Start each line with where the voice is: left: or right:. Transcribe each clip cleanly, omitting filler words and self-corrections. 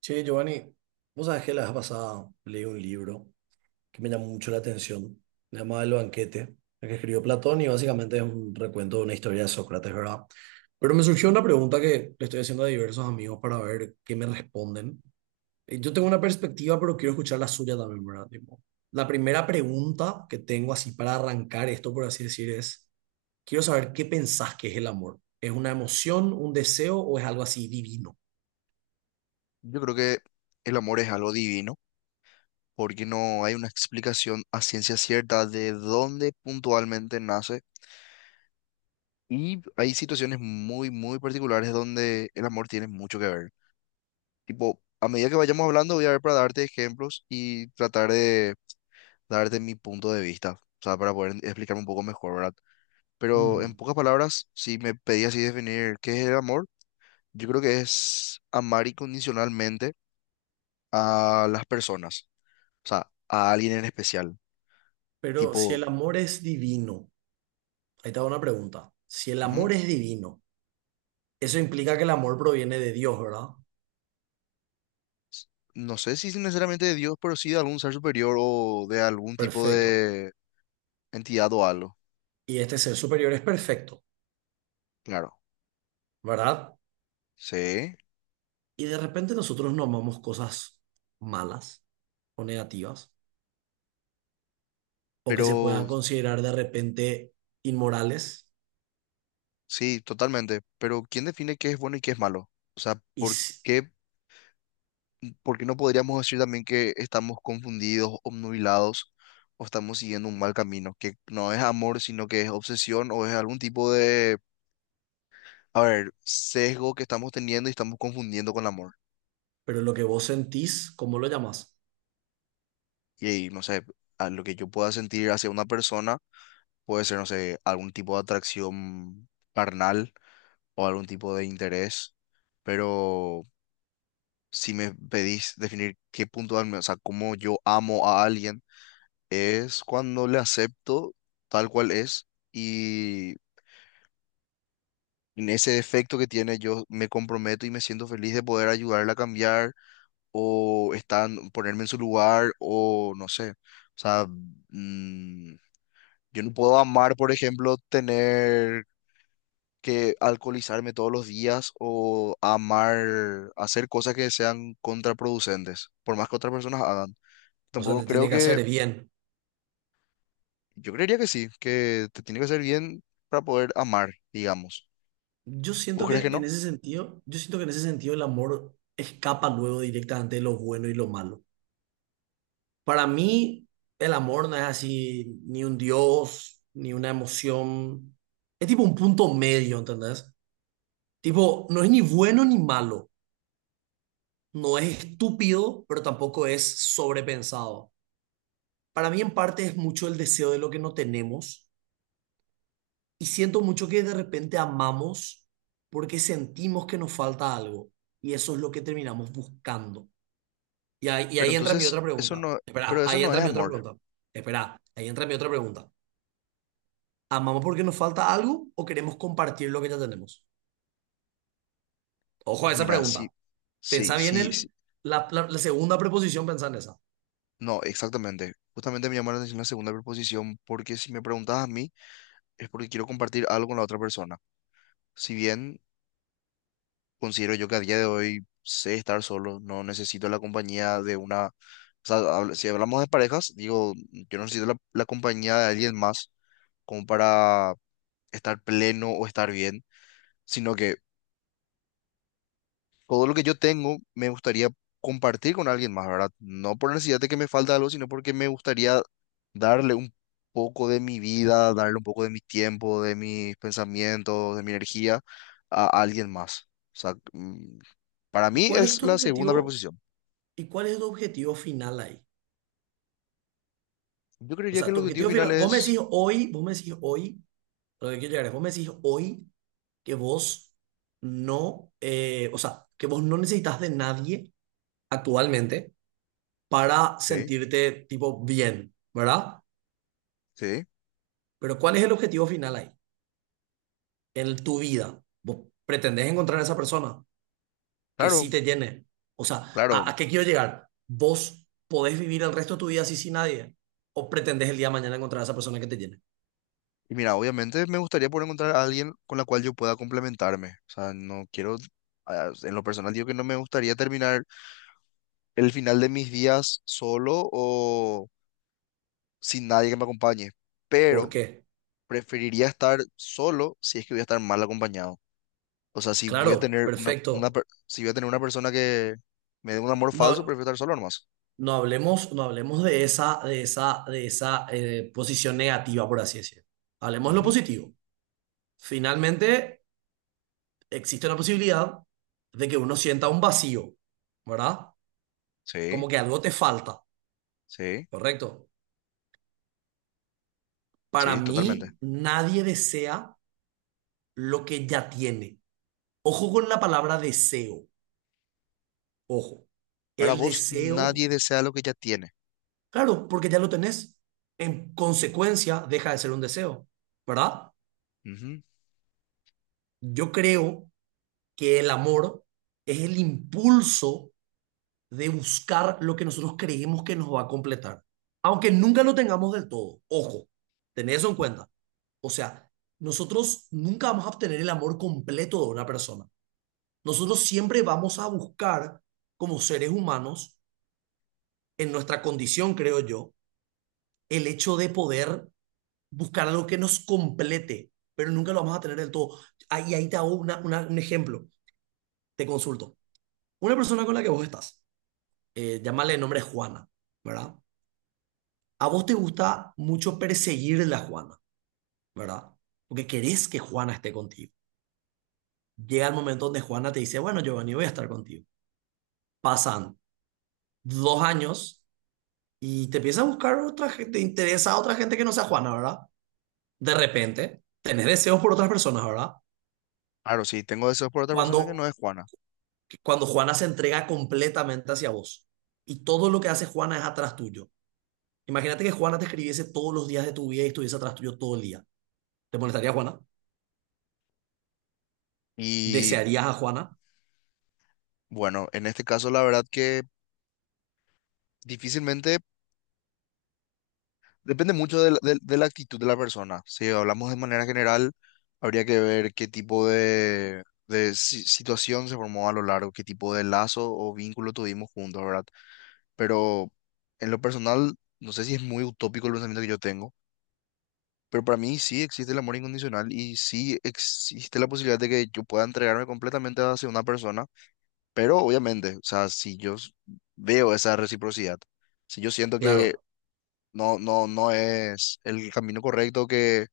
right: Che, Giovanni, vos sabés que la vez pasada leí un libro que me llamó mucho la atención, se llama El banquete, el que escribió Platón y básicamente es un recuento de una historia de Sócrates, ¿verdad? Pero me surgió una pregunta que le estoy haciendo a diversos amigos para ver qué me responden. Yo tengo una perspectiva, pero quiero escuchar la suya también, ¿verdad? Tipo, la primera pregunta que tengo así para arrancar esto, por así decir, es, quiero saber qué pensás que es el amor. ¿Es una emoción, un deseo o es algo así divino?
left: Yo creo que el amor es algo divino, porque no hay una explicación a ciencia cierta de dónde puntualmente nace. Y hay situaciones muy, muy particulares donde el amor tiene mucho que ver. Tipo, a medida que vayamos hablando, voy a ver para darte ejemplos y tratar de darte mi punto de vista, o sea, para poder explicarme un poco mejor, ¿verdad? Pero en pocas palabras, si me pedías así definir qué es el amor, yo creo que es amar incondicionalmente a las personas, o sea, a alguien en especial
right: Pero si
left: tipo.
right: el amor es divino, ahí te hago una pregunta. Si el amor
left: Ujú.
right: es divino, eso implica que el amor proviene de Dios, ¿verdad?
left: No sé si necesariamente de Dios, pero sí de algún ser superior o de algún tipo
right: Perfecto.
left: de entidad o algo.
right: Y este ser superior es perfecto,
left: Claro,
right: ¿verdad?
left: sí,
right: Y de repente nosotros no amamos cosas malas o negativas o que se puedan
left: pero
right: considerar de repente inmorales,
left: sí, totalmente. Pero ¿quién define qué es bueno y qué es malo? O sea,
right: y, s-
left: por qué no podríamos decir también que estamos confundidos, obnubilados o estamos siguiendo un mal camino? Que no es amor, sino que es obsesión o es algún tipo de, a ver, sesgo que estamos teniendo y estamos confundiendo con el amor.
right: pero lo que vos sentís, ¿cómo lo llamas?
left: Y no sé, a lo que yo pueda sentir hacia una persona puede ser, no sé, algún tipo de atracción carnal o algún tipo de interés, pero si me pedís definir qué punto, darme, o sea, cómo yo amo a alguien, es cuando le acepto tal cual es y en ese defecto que tiene yo me comprometo y me siento feliz de poder ayudarle a cambiar o estar, ponerme en su lugar o no sé, o sea, mm, yo no puedo amar, por ejemplo, tener que alcoholizarme todos los días o amar, hacer cosas que sean contraproducentes, por más que otras personas hagan.
right: O sea,
left: Tampoco
right: te tiene
left: creo
right: que
left: que,
right: hacer bien.
left: yo creería que sí, que te tiene que hacer bien para poder amar, digamos.
right: Yo
left: ¿Vos
right: siento
left: crees
right: que
left: que
right: en
left: no?
right: ese sentido, yo siento que en ese sentido el amor escapa luego directamente de lo bueno y lo malo. Para mí, el amor no es así ni un dios, ni una emoción. Es tipo un punto medio, ¿entendés? Tipo, no es ni bueno ni malo. No es estúpido, pero tampoco es sobrepensado. Para mí, en parte, es mucho el deseo de lo que no tenemos. Y siento mucho que de repente amamos porque sentimos que nos falta algo. Y eso es lo que terminamos buscando. Y ahí, y
left: Pero
right: ahí entra mi otra
left: entonces, eso
right: pregunta.
left: no,
right: Espera,
left: pero eso
right: ahí
left: no
right: entra
left: es
right: mi otra
left: amor.
right: pregunta. Espera, ahí entra mi otra pregunta. ¿Amamos porque nos falta algo o queremos compartir lo que ya tenemos? Ojo a
left: Y
right: esa
left: mira, sí,
right: pregunta.
left: sí,
right: Pensá bien
left: sí, sí.
right: la segunda preposición, pensá en esa.
left: No, exactamente. Justamente me llamó la atención la segunda preposición porque si me preguntas a mí es porque quiero compartir algo con la otra persona. Si bien considero yo que a día de hoy sé estar solo, no necesito la compañía de una, o sea, si hablamos de parejas, digo, yo no necesito la compañía de alguien más como para estar pleno o estar bien, sino que todo lo que yo tengo me gustaría compartir con alguien más, ¿verdad? No por necesidad de que me falta algo, sino porque me gustaría darle un poco de mi vida, darle un poco de mi tiempo, de mis pensamientos, de mi energía a alguien más. O sea, para
right: ¿Y
left: mí
right: cuál es
left: es
right: tu
left: la segunda
right: objetivo?
left: preposición.
right: ¿Y cuál es tu objetivo final ahí?
left: Yo
right: O
left: creería que
right: sea,
left: el
right: tu
left: objetivo
right: objetivo
left: final
right: final, vos me
left: es...
right: decís hoy, vos me decís hoy, a lo que quiero llegar es, vos me decís hoy que vos que vos no necesitas de nadie actualmente para
left: Sí,
right: sentirte tipo bien, ¿verdad?
left: sí,
right: Pero ¿cuál es el objetivo final ahí? En tu vida. ¿Vos pretendés encontrar a esa persona? Que
left: claro,
right: sí te llene. O sea,
left: claro.
right: a qué quiero llegar? ¿Vos podés vivir el resto de tu vida así sin nadie? ¿O pretendés el día de mañana encontrar a esa persona que te llene?
left: Y mira, obviamente me gustaría poder encontrar a alguien con la cual yo pueda complementarme. O sea, no quiero... en lo personal digo que no me gustaría terminar el final de mis días solo o sin nadie que me acompañe.
right: ¿Por
left: Pero
right: qué?
left: preferiría estar solo si es que voy a estar mal acompañado. O sea, si voy a
right: Claro,
left: tener una, una,
right: perfecto.
left: per- si voy a tener una persona que me dé un amor falso,
right: No,
left: prefiero estar solo nomás.
right: no, no hablemos de esa posición negativa, por así decirlo. Hablemos de lo
left: Ujú.
right: positivo. Finalmente, existe la posibilidad de que uno sienta un vacío, ¿verdad?
left: Sí,
right: Como que algo te falta,
left: sí,
right: ¿correcto? Para
left: sí, totalmente.
right: mí, nadie desea lo que ya tiene. Ojo con la palabra deseo, ojo.
left: Para
right: El
left: vos,
right: deseo,
left: nadie desea lo que ya tiene.
right: claro, porque ya lo tenés. En consecuencia, deja de ser un deseo, ¿verdad?
left: Ujú.
right: Yo creo que el amor es el impulso de buscar lo que nosotros creemos que nos va a completar, aunque nunca lo tengamos del todo. Ojo, tened eso en cuenta. O sea, nosotros nunca vamos a obtener el amor completo de una persona. Nosotros siempre vamos a buscar, como seres humanos, en nuestra condición, creo yo, el hecho de poder buscar algo que nos complete, pero nunca lo vamos a tener del todo. Ahí te hago un ejemplo, te consulto. Una persona con la que vos estás, llámale el nombre Juana, ¿verdad? A vos te gusta mucho perseguir la Juana, ¿verdad? Porque querés que Juana esté contigo. Llega el momento donde Juana te dice, bueno, Giovanni, voy a estar contigo. Pasan 2 años y te empieza a buscar otra gente, te interesa a otra gente que no sea Juana, ¿verdad? De repente, tenés deseos por otras personas, ¿verdad?
left: Claro, sí, tengo deseos por otra persona que no
right: Cuando,
left: es Juana.
right: cuando Juana se entrega completamente hacia vos y todo lo que hace Juana es atrás tuyo. Imagínate que Juana te escribiese todos los días de tu vida y estuviese atrás tuyo todo el día. ¿Te molestaría Juana?
left: Y
right: ¿Desearías a Juana?
left: bueno, en este caso, la verdad que difícilmente depende mucho de de la actitud de la persona. Si hablamos de manera general, habría que ver qué tipo de, situación se formó a lo largo, qué tipo de lazo o vínculo tuvimos juntos, ¿verdad? Pero en lo personal, no sé si es muy utópico el pensamiento que yo tengo. Pero para mí sí existe el amor incondicional y sí existe la posibilidad de que yo pueda entregarme completamente hacia una persona, pero obviamente, o sea, si yo s- veo esa reciprocidad, si yo siento que
right: Claro,
left: no, no, no es el camino correcto, que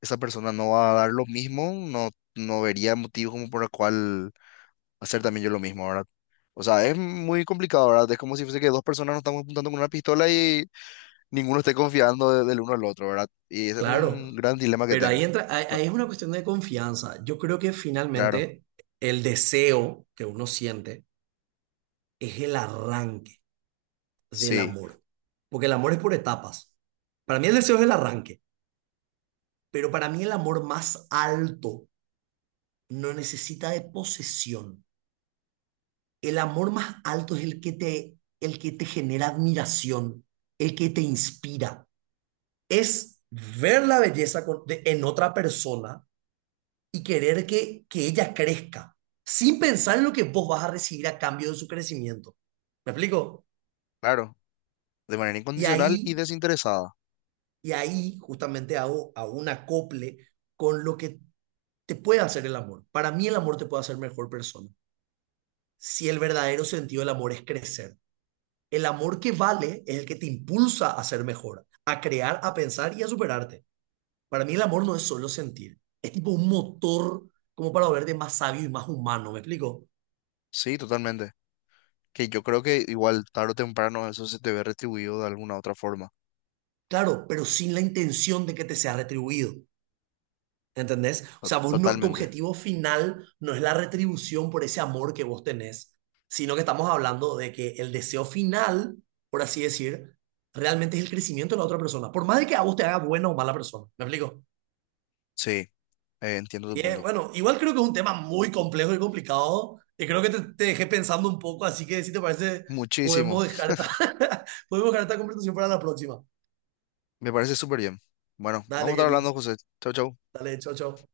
left: esa persona no va a dar lo mismo, no, no vería motivo como por el cual hacer también yo lo mismo, ¿verdad? O sea, es muy complicado, ¿verdad? Es como si fuese que dos personas nos estamos apuntando con una pistola y ninguno esté confiando del uno al otro, ¿verdad? Y ese es también
right: claro.
left: un gran dilema que
right: Pero ahí
left: tengo.
right: entra, ahí, ahí es una cuestión de confianza. Yo creo que
left: Claro,
right: finalmente el deseo que uno siente es el arranque del
left: sí,
right: amor. Porque el amor es por etapas. Para mí el deseo es el arranque. Pero para mí el amor más alto no necesita de posesión. El amor más alto es el que te genera admiración, el que te inspira. Es ver la belleza con- de- en otra persona y querer que ella crezca, sin pensar en lo que vos vas a recibir a cambio de su crecimiento. ¿Me explico?
left: claro, de manera
right: Y
left: incondicional y
right: ahí,
left: desinteresada,
right: y ahí justamente hago un acople con lo que te puede hacer el amor. Para mí el amor te puede hacer mejor persona. Si el verdadero sentido del amor es crecer. El amor que vale es el que te impulsa a ser mejor, a crear, a pensar y a superarte. Para mí el amor no es solo sentir, es tipo un motor como para volverte más sabio y más humano, ¿me explico?
left: sí, totalmente. Que yo creo que igual tarde o temprano eso se te ve retribuido de alguna otra forma,
right: Claro, pero sin la intención de que te sea retribuido. ¿Entendés? O sea, vos no, tu
left: totalmente.
right: objetivo final no es la retribución por ese amor que vos tenés, sino que estamos hablando de que el deseo final, por así decir, realmente es el crecimiento de la otra persona, por más de que a vos te haga buena o mala persona. ¿Me explico?
left: Sí, entiendo tu
right: Y es,
left: punto.
right: bueno, igual creo que es un tema muy complejo y complicado, y creo que te dejé pensando un poco, así que si te parece,
left: Muchísimo,
right: podemos dejar esta, podemos dejar esta conversación para la próxima.
left: me parece súper bien. Bueno, vamos
right: Dale,
left: a estar
right: querido.
left: hablando, José. Chau, chau.
right: Dale, chao, chao.